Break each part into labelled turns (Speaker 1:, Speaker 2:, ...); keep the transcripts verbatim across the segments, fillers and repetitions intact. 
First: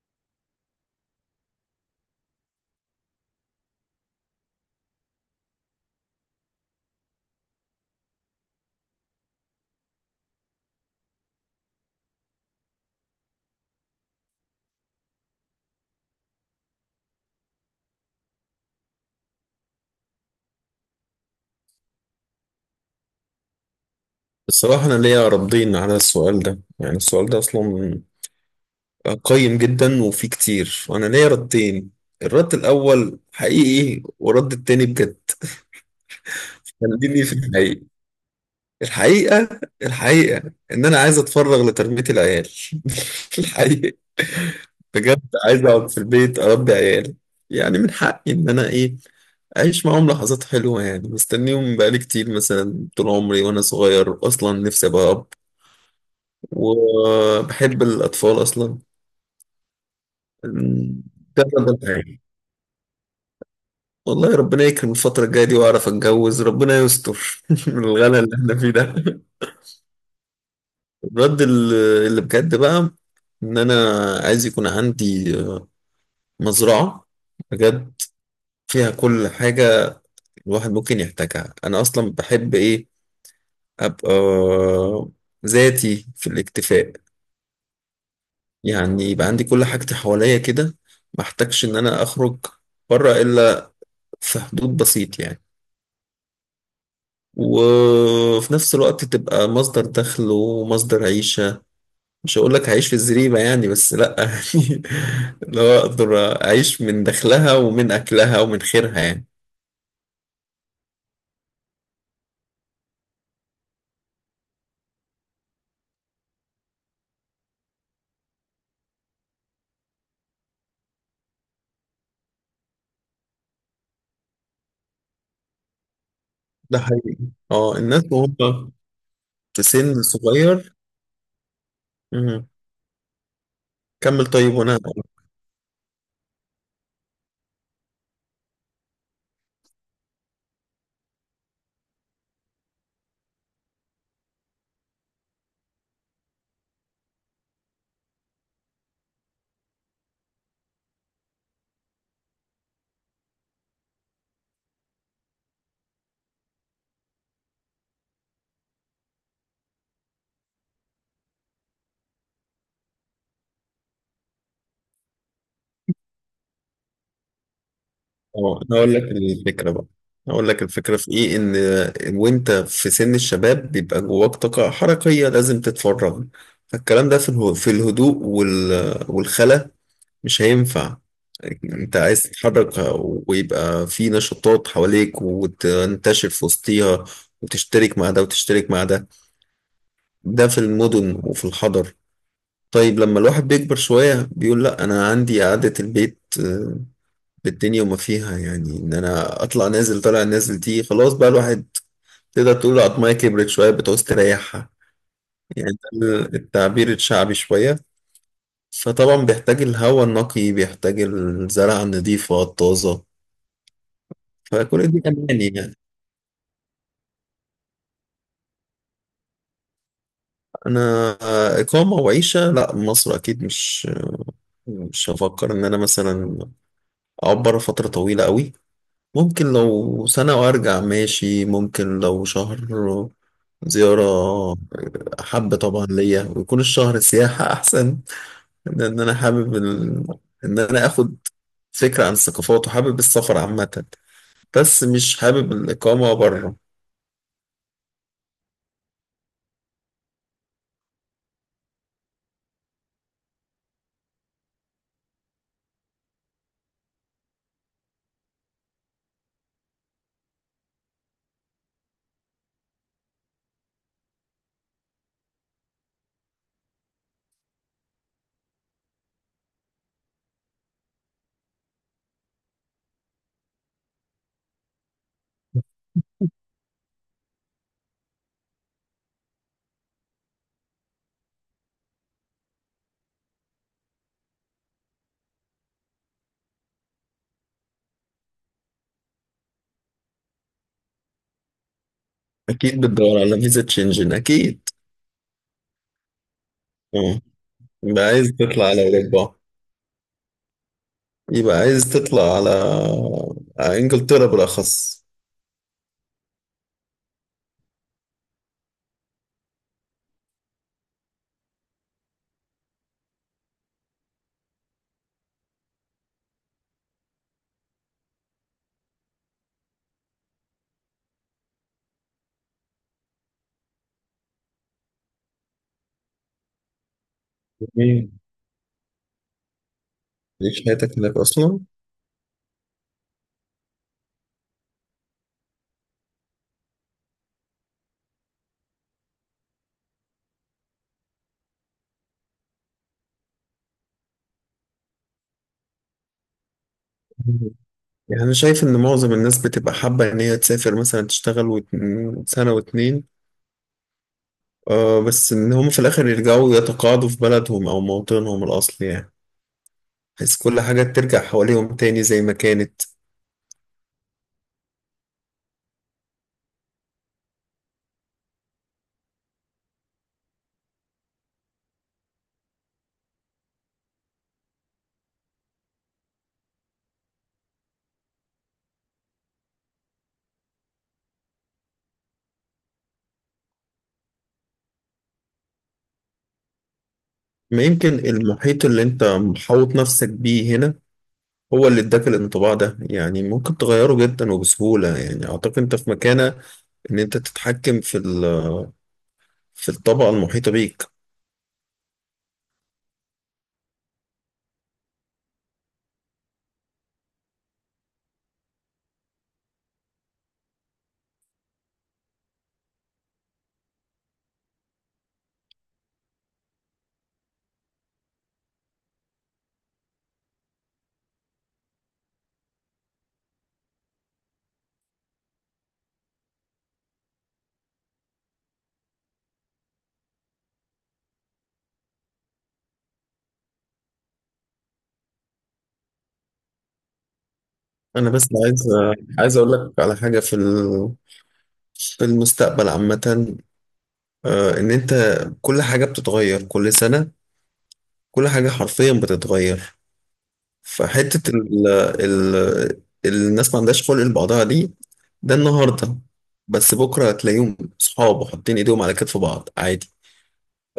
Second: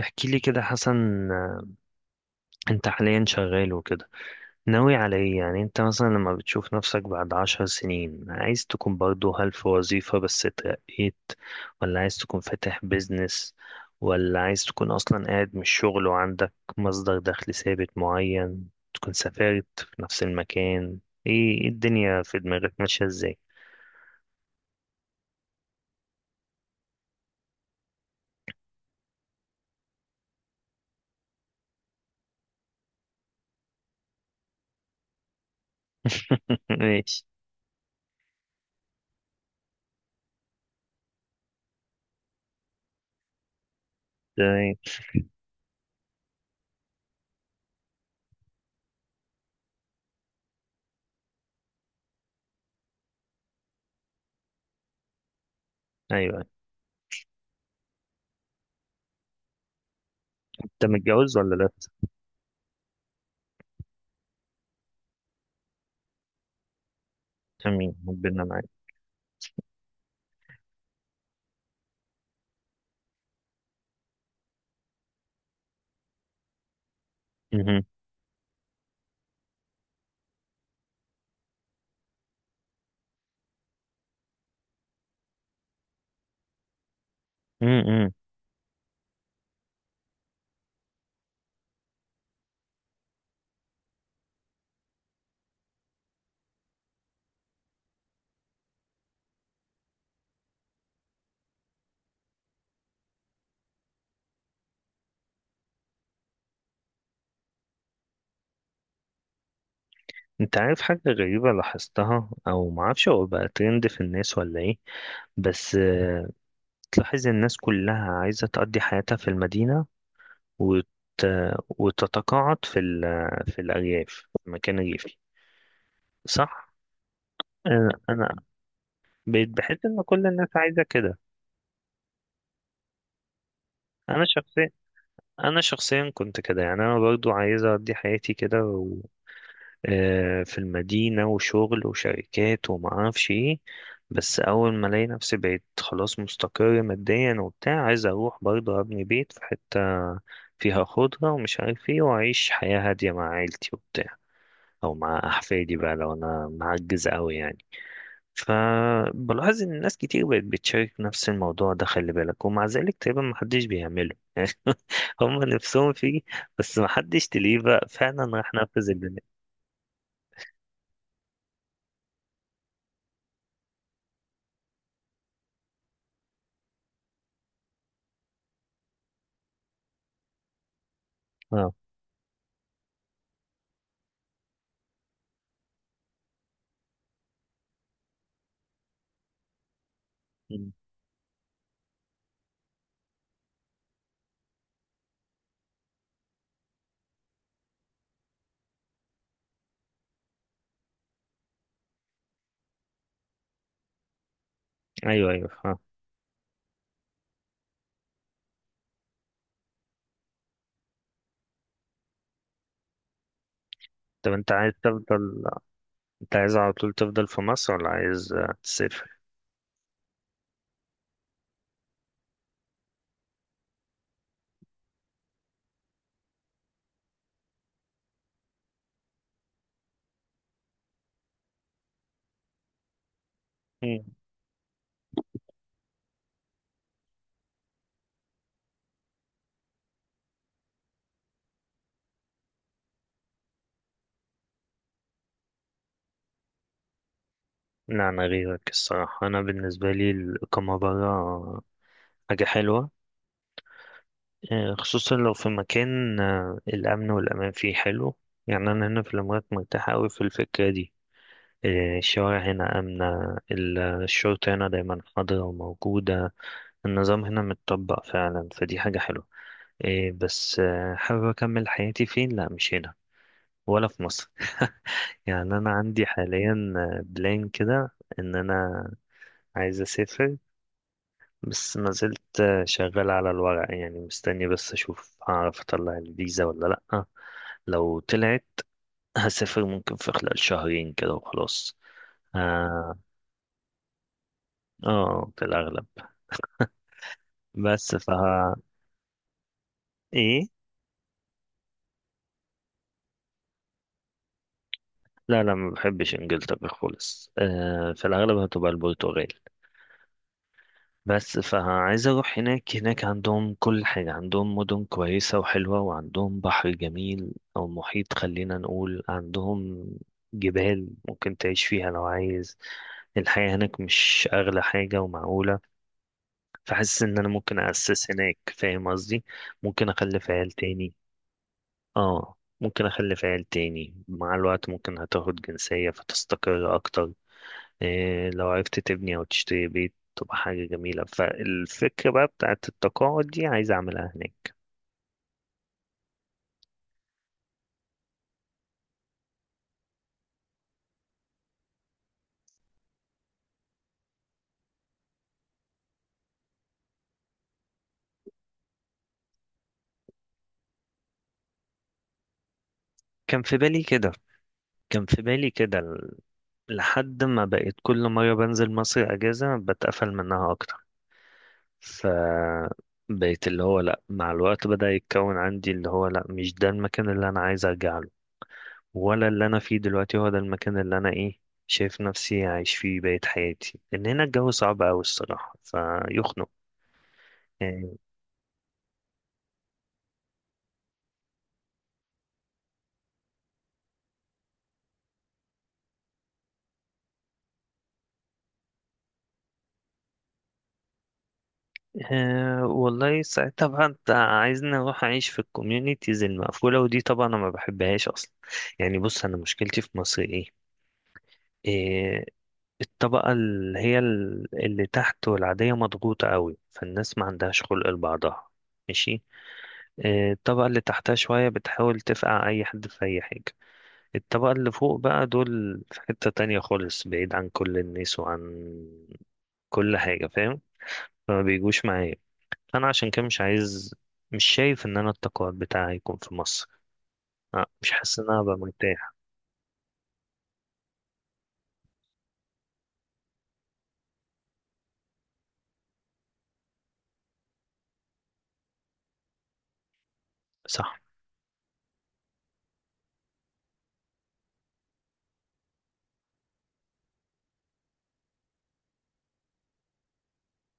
Speaker 1: احكي لي كده حسن، آه، انت حاليا شغال وكده ناوي على ايه؟ يعني انت مثلا لما بتشوف نفسك بعد عشر سنين، عايز تكون برضو، هل في وظيفة بس اترقيت، ولا عايز تكون فاتح بيزنس، ولا عايز تكون اصلا قاعد من الشغل وعندك مصدر دخل ثابت معين، تكون سافرت في نفس المكان، ايه إيه الدنيا في دماغك ماشية ازاي؟
Speaker 2: الصراحة أنا ليا ردين على السؤال ده. يعني السؤال ده أصلا قيم جدا وفيه كتير، وأنا ليا ردين. الرد الأول حقيقي والرد التاني بجد. خليني
Speaker 1: ماشي.
Speaker 2: في الحقيقي. الحقيقة الحقيقة إن أنا عايز أتفرغ لتربية العيال. الحقيقة
Speaker 1: تمام.
Speaker 2: بجد، عايز أقعد في البيت أربي عيال. يعني من حقي إن أنا إيه أعيش معاهم لحظات حلوة. يعني مستنيهم بقالي كتير، مثلا طول عمري وأنا صغير أصلا نفسي أبقى أب،
Speaker 1: ايوه.
Speaker 2: وبحب الأطفال أصلا
Speaker 1: انت متجوز ولا
Speaker 2: كذا
Speaker 1: لا؟
Speaker 2: بالحياة. والله ربنا يكرم الفترة الجاية دي وأعرف أتجوز، ربنا يستر من
Speaker 1: امين،
Speaker 2: الغلا اللي
Speaker 1: ربنا
Speaker 2: إحنا
Speaker 1: معاك.
Speaker 2: فيه ده. الرد ال- اللي بجد بقى، إن أنا عايز يكون عندي آه، مزرعة
Speaker 1: مهم.
Speaker 2: بجد، فيها كل حاجة الواحد ممكن يحتاجها. أنا أصلا بحب إيه أبقى ذاتي في الاكتفاء.
Speaker 1: مم،
Speaker 2: يعني يبقى عندي كل حاجتي حواليا كده، ما احتاجش إن أنا أخرج بره إلا في حدود بسيط يعني. وفي نفس الوقت تبقى مصدر دخل ومصدر عيشة. مش هقول لك هعيش في الزريبة يعني، بس لأ يعني لو أقدر أعيش من دخلها ومن أكلها ومن خيرها يعني.
Speaker 1: انت عارف حاجة غريبة لاحظتها، او معرفش هو بقى ترند في الناس ولا ايه، بس آه، تلاحظ الناس كلها عايزة تقضي حياتها في المدينة، وت... وتتقاعد في ال... في الأرياف، في مكان ريفي، صح؟
Speaker 2: ده حقيقي، اه
Speaker 1: انا
Speaker 2: الناس
Speaker 1: أنا
Speaker 2: وهم
Speaker 1: بقيت
Speaker 2: في
Speaker 1: بحس ان
Speaker 2: سن
Speaker 1: كل الناس
Speaker 2: صغير.
Speaker 1: عايزة كده.
Speaker 2: مم.
Speaker 1: انا
Speaker 2: كمل طيب،
Speaker 1: شخصيا
Speaker 2: وأنا
Speaker 1: انا شخصيا كنت كده، يعني انا برضو عايز اقضي حياتي كده، آه، في المدينة وشغل وشركات وما اعرفش ايه. بس اول ما الاقي نفسي بقيت خلاص مستقر ماديا وبتاع، عايز اروح برضه ابني بيت في حتة فيها خضرة ومش عارف ايه، واعيش حياة هادية مع عيلتي وبتاع، او مع احفادي بقى لو انا معجز قوي يعني. فبلاحظ ان ناس كتير بقت بتشارك نفس الموضوع ده، خلي بالك، ومع ذلك تقريبا محدش بيعمله هم نفسهم فيه. بس محدش تلاقيه بقى فعلا راح
Speaker 2: اه أنا
Speaker 1: نفذ
Speaker 2: هقول لك
Speaker 1: البناء.
Speaker 2: الفكرة بقى. هقول لك الفكرة في إيه. إن وأنت في سن الشباب بيبقى جواك طاقة حركية لازم تتفرغ، فالكلام ده في اله- في الهدوء وال- والخلا مش هينفع.
Speaker 1: اه.
Speaker 2: انت عايز تتحرك، ويبقى في نشاطات حواليك، وتنتشر في وسطيها، وتشترك مع ده وتشترك مع ده. ده في المدن وفي الحضر. طيب لما الواحد بيكبر شوية بيقول لا، أنا عندي قعدة البيت آه، بالدنيا وما فيها. يعني إن أنا أطلع نازل طالع نازل دي خلاص، بقى الواحد تقدر تقول عضماية كبرت شوية بتعوز تريحها.
Speaker 1: ايوه، ايوه،
Speaker 2: يعني
Speaker 1: فاهم.
Speaker 2: ده التعبير الشعبي شوية. فطبعا بيحتاج الهواء النقي، بيحتاج الزرع النظيفة الطازة.
Speaker 1: طب انت عايز
Speaker 2: فكل دي
Speaker 1: تفضل
Speaker 2: أماني يعني.
Speaker 1: انت عايز على طول تفضل في مصر ولا عايز آه، تسافر؟
Speaker 2: أنا إقامة وعيشة لا مصر أكيد، مش مش هفكر إن أنا مثلا أقعد بره فترة طويلة قوي. ممكن لو سنة وأرجع ماشي، ممكن لو شهر
Speaker 1: مم.
Speaker 2: زيارة حابة طبعا ليا، ويكون الشهر سياحة أحسن. لأن أنا حابب ال... إن أنا آخد فكرة عن الثقافات، وحابب السفر عامة، بس مش حابب الإقامة بره.
Speaker 1: لا، انا غيرك الصراحه، انا بالنسبه لي الاقامه بره حاجه حلوه. آه، خصوصا لو في مكان آه، الامن والامان فيه حلو. يعني انا هنا في الامارات مرتاح قوي في الفكره دي. آه، الشوارع هنا امنه، ال- الشرطه هنا دايما حاضره وموجوده. النظام هنا متطبق فعلا، فدي حاجه حلوه. آه، بس آه، حابب اكمل حياتي فين؟ لا، مش هنا، ولا في مصر يعني انا عندي حاليا بلان كده ان انا عايز اسافر، بس ما زلت شغال على الورق، يعني مستني بس اشوف هعرف اطلع الفيزا ولا لا. لو طلعت، هسافر ممكن في خلال شهرين كده وخلاص.
Speaker 2: أكيد
Speaker 1: اه.
Speaker 2: بتدور على فيزا شنجن أكيد.
Speaker 1: آه، في الاغلب.
Speaker 2: مم.
Speaker 1: بس
Speaker 2: يبقى عايز
Speaker 1: فها.
Speaker 2: تطلع على أوروبا.
Speaker 1: ايه.
Speaker 2: يبقى عايز تطلع على على إنجلترا بالأخص.
Speaker 1: لا، لا، ما بحبش انجلترا خالص. آه في الاغلب هتبقى البرتغال. بس فعايز اروح هناك. هناك عندهم كل حاجة، عندهم مدن كويسة وحلوة، وعندهم بحر جميل او محيط، خلينا نقول، عندهم جبال ممكن تعيش فيها لو عايز. الحياة هناك مش اغلى حاجة ومعقولة، فحاسس ان انا ممكن اسس
Speaker 2: جميل،
Speaker 1: هناك، فاهم قصدي؟ ممكن اخلف عيال
Speaker 2: تعيش
Speaker 1: تاني.
Speaker 2: حياتك هناك أصلا.
Speaker 1: اه. ممكن اخلف عيال تاني مع الوقت، ممكن هتاخد جنسية فتستقر اكتر. إيه، لو عرفت تبني أو تشتري بيت تبقى حاجة جميلة. فالفكرة بقى بتاعت التقاعد دي عايز أعملها هناك.
Speaker 2: مم. يعني أنا شايف إن معظم الناس بتبقى حابة إن هي تسافر مثلا تشتغل وت- سنة واتنين، آه، بس إن هم في الآخر يرجعوا يتقاعدوا في بلدهم أو موطنهم الأصلي، يعني بحيث كل حاجة ترجع حواليهم تاني زي ما كانت.
Speaker 1: كان في بالي كده كان في بالي كده ل- لحد ما بقيت كل مرة بنزل مصر أجازة بتقفل منها أكتر. ف بقيت اللي هو لأ، مع الوقت بدأ يتكون عندي اللي هو لأ، مش ده المكان اللي أنا عايز أرجع له، ولا اللي أنا فيه دلوقتي هو ده المكان اللي أنا إيه، شايف نفسي عايش فيه بقية حياتي، لأن هنا الجو صعب أوي الصراحة فيخنق
Speaker 2: ما يمكن
Speaker 1: يعني.
Speaker 2: المحيط اللي أنت محوط نفسك بيه هنا هو اللي اداك الانطباع ده. يعني ممكن تغيره جدا وبسهولة. يعني اعتقد انت في مكانة ان انت تتحكم في ال- في الطبقة المحيطة بيك.
Speaker 1: أه، والله ساعتها بقى انت عايزني اروح اعيش في الكوميونيتيز المقفوله، ودي طبعا انا ما بحبهاش اصلا. يعني بص، انا مشكلتي في مصر ايه، إيه، الطبقه اللي هي ال- اللي تحت والعاديه مضغوطه قوي، فالناس ما عندهاش خلق لبعضها. ماشي. إيه، الطبقه اللي تحتها شويه بتحاول تفقع اي حد في اي حاجه. الطبقه اللي فوق بقى دول في حته تانية خالص، بعيد عن كل الناس وعن كل حاجه، فاهم؟ فما بيجوش معايا. انا عشان كده مش عايز مش شايف ان انا التقاعد بتاعي يكون في مصر. أه، مش
Speaker 2: انا
Speaker 1: حاسس ان
Speaker 2: بس
Speaker 1: انا هبقى
Speaker 2: عايز
Speaker 1: مرتاح.
Speaker 2: عايز اقول لك على حاجة في ال- في المستقبل عامة. آه، ان انت كل حاجة بتتغير كل سنة، كل حاجة حرفيا بتتغير.
Speaker 1: صح.
Speaker 2: فحتة ال ال الناس ما عندهاش خلق لبعضها دي، ده النهاردة. بس بكرة هتلاقيهم صحاب وحاطين ايديهم على كتف بعض عادي.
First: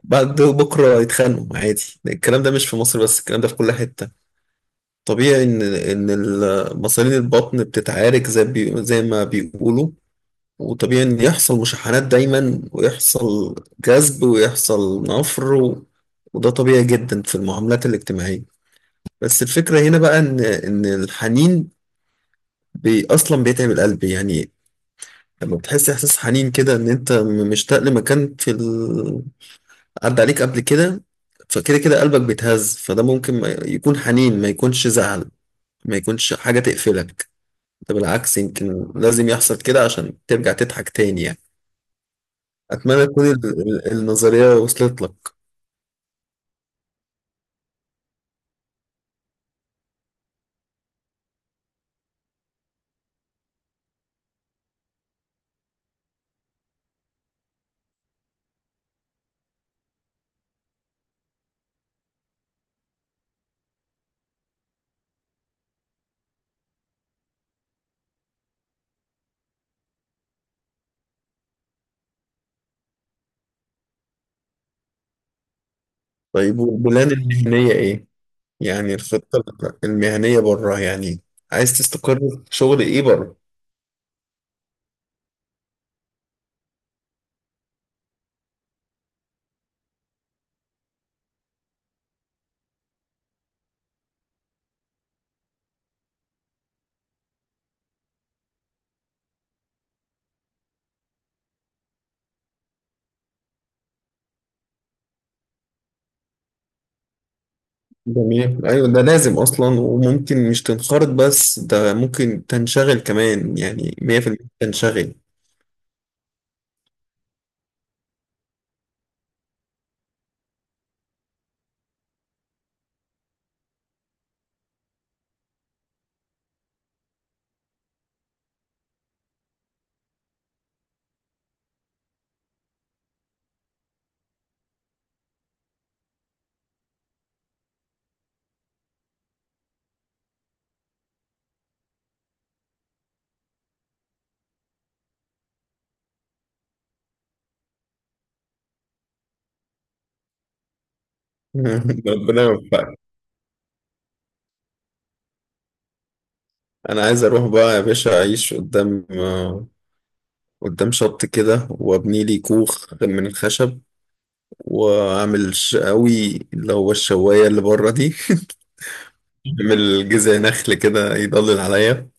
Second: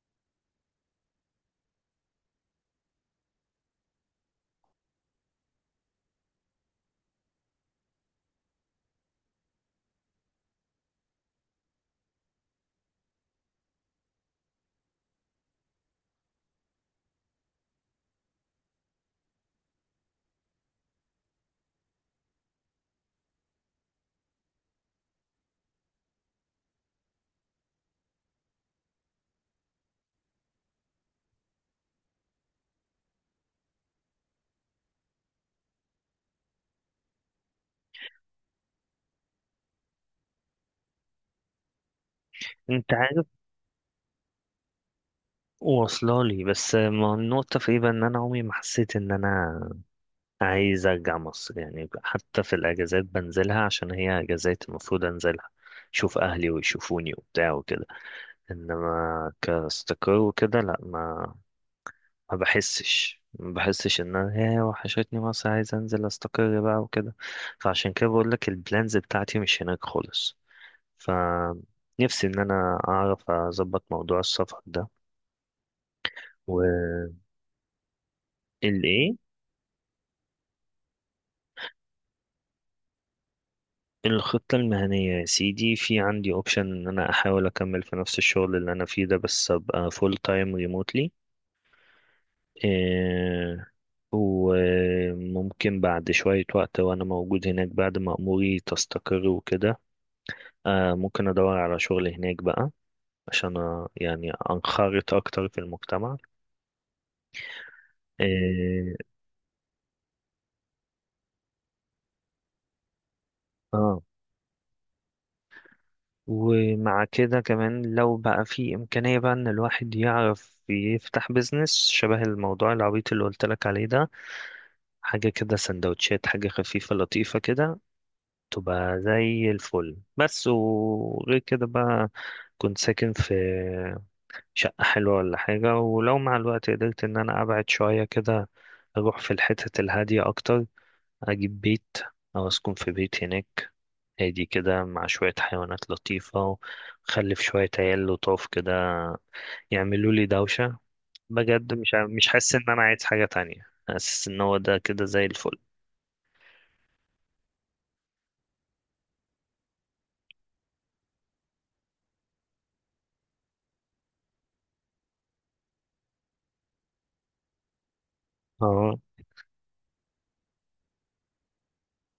Speaker 2: بعد بكرة يتخانقوا عادي. الكلام ده مش في مصر بس، الكلام ده في كل حتة. طبيعي إن إن ال- مصارين البطن بتتعارك زي بي زي ما بيقولوا. وطبيعي إن يحصل مشاحنات دايما، ويحصل جذب ويحصل نفر و... وده طبيعي جدا في المعاملات الاجتماعية. بس الفكرة هنا بقى إن إن الحنين بي أصلا بيتعب القلب يعني. لما بتحس إحساس حنين كده، إن أنت مشتاق لمكان في عدى عليك قبل كده، فكده كده قلبك بيتهز. فده ممكن ما يكون حنين، ما يكونش زعل، ما يكونش حاجة تقفلك. ده بالعكس يمكن لازم يحصل كده عشان ترجع تضحك تاني يعني.
Speaker 1: انت
Speaker 2: أتمنى
Speaker 1: عارف،
Speaker 2: تكون ال- ال- النظرية وصلت لك.
Speaker 1: واصله لي، بس ما النقطه في ايه بقى، ان انا عمري ما حسيت ان انا عايز ارجع مصر، يعني حتى في الاجازات بنزلها عشان هي اجازات المفروض انزلها اشوف اهلي ويشوفوني وبتاع وكده. انما كاستقر وكده لا، ما ما بحسش ما بحسش ان انا يا، وحشتني مصر عايز انزل استقر بقى وكده. فعشان كده بقول لك البلانز بتاعتي مش هناك خالص. ف نفسي ان انا اعرف اظبط موضوع السفر ده.
Speaker 2: طيب، والبلان
Speaker 1: و
Speaker 2: المهنية إيه؟
Speaker 1: ال
Speaker 2: يعني
Speaker 1: ايه
Speaker 2: الخطة المهنية بره يعني، عايز تستقر في شغل إيه بره؟
Speaker 1: الخطة المهنية يا سيدي، في عندي اوبشن ان انا احاول اكمل في نفس الشغل اللي انا فيه ده، بس ابقى فول تايم ريموتلي. إيه، وممكن بعد شوية وقت وانا موجود هناك، بعد ما اموري تستقر وكده، آه ممكن أدور على شغل هناك بقى، عشان آه، يعني أنخرط أكتر في المجتمع.
Speaker 2: جميل، أيوة
Speaker 1: آه،
Speaker 2: ده لازم أصلا. وممكن مش تنخرط بس، ده ممكن تنشغل كمان. يعني
Speaker 1: آه،
Speaker 2: مية في المية تنشغل.
Speaker 1: ومع كده كمان لو بقى في إمكانية بقى إن الواحد يعرف يفتح بيزنس، شبه الموضوع العبيط اللي قلت لك عليه ده، حاجة كده سندوتشات، حاجة خفيفة لطيفة كده، تبقى زي الفل. بس وغير كده بقى، كنت ساكن في شقة حلوة ولا حاجة، ولو مع الوقت قدرت إن أنا أبعد شوية كده أروح في الحتت الهادية أكتر، أجيب بيت أو أسكن في بيت هناك، هادي كده مع شوية حيوانات لطيفة، وخلف شوية عيال لطاف كده يعملوا لي دوشة. بجد مش ع- مش
Speaker 2: ربنا
Speaker 1: حاسس إن أنا
Speaker 2: يوفقك.
Speaker 1: عايز حاجة تانية، حاسس إن هو ده كده زي الفل.
Speaker 2: انا عايز اروح بقى يا باشا اعيش قدام، آه، قدام شط كده، وابني لي كوخ من الخشب، واعمل شقاوي اللي هو الشوايه اللي بره دي.
Speaker 1: اه.
Speaker 2: اعمل جذع نخل كده يضلل عليا،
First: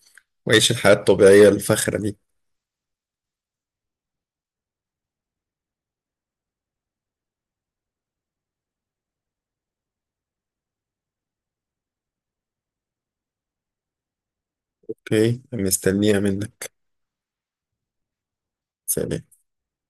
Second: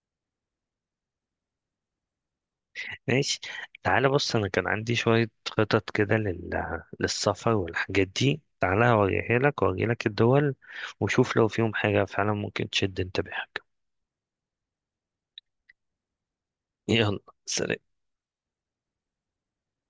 Speaker 2: واعيش الحياه الطبيعيه الفخره دي.
Speaker 1: ماشي. تعالى بص، أنا كان عندي شوية خطط كده لل... للسفر والحاجات دي، تعالى أوريها لك وأوري لك الدول، وشوف لو فيهم حاجة فعلا ممكن تشد انتباهك.
Speaker 2: اوكي، مستنيها منك.
Speaker 1: يلا، سلام.
Speaker 2: سلام.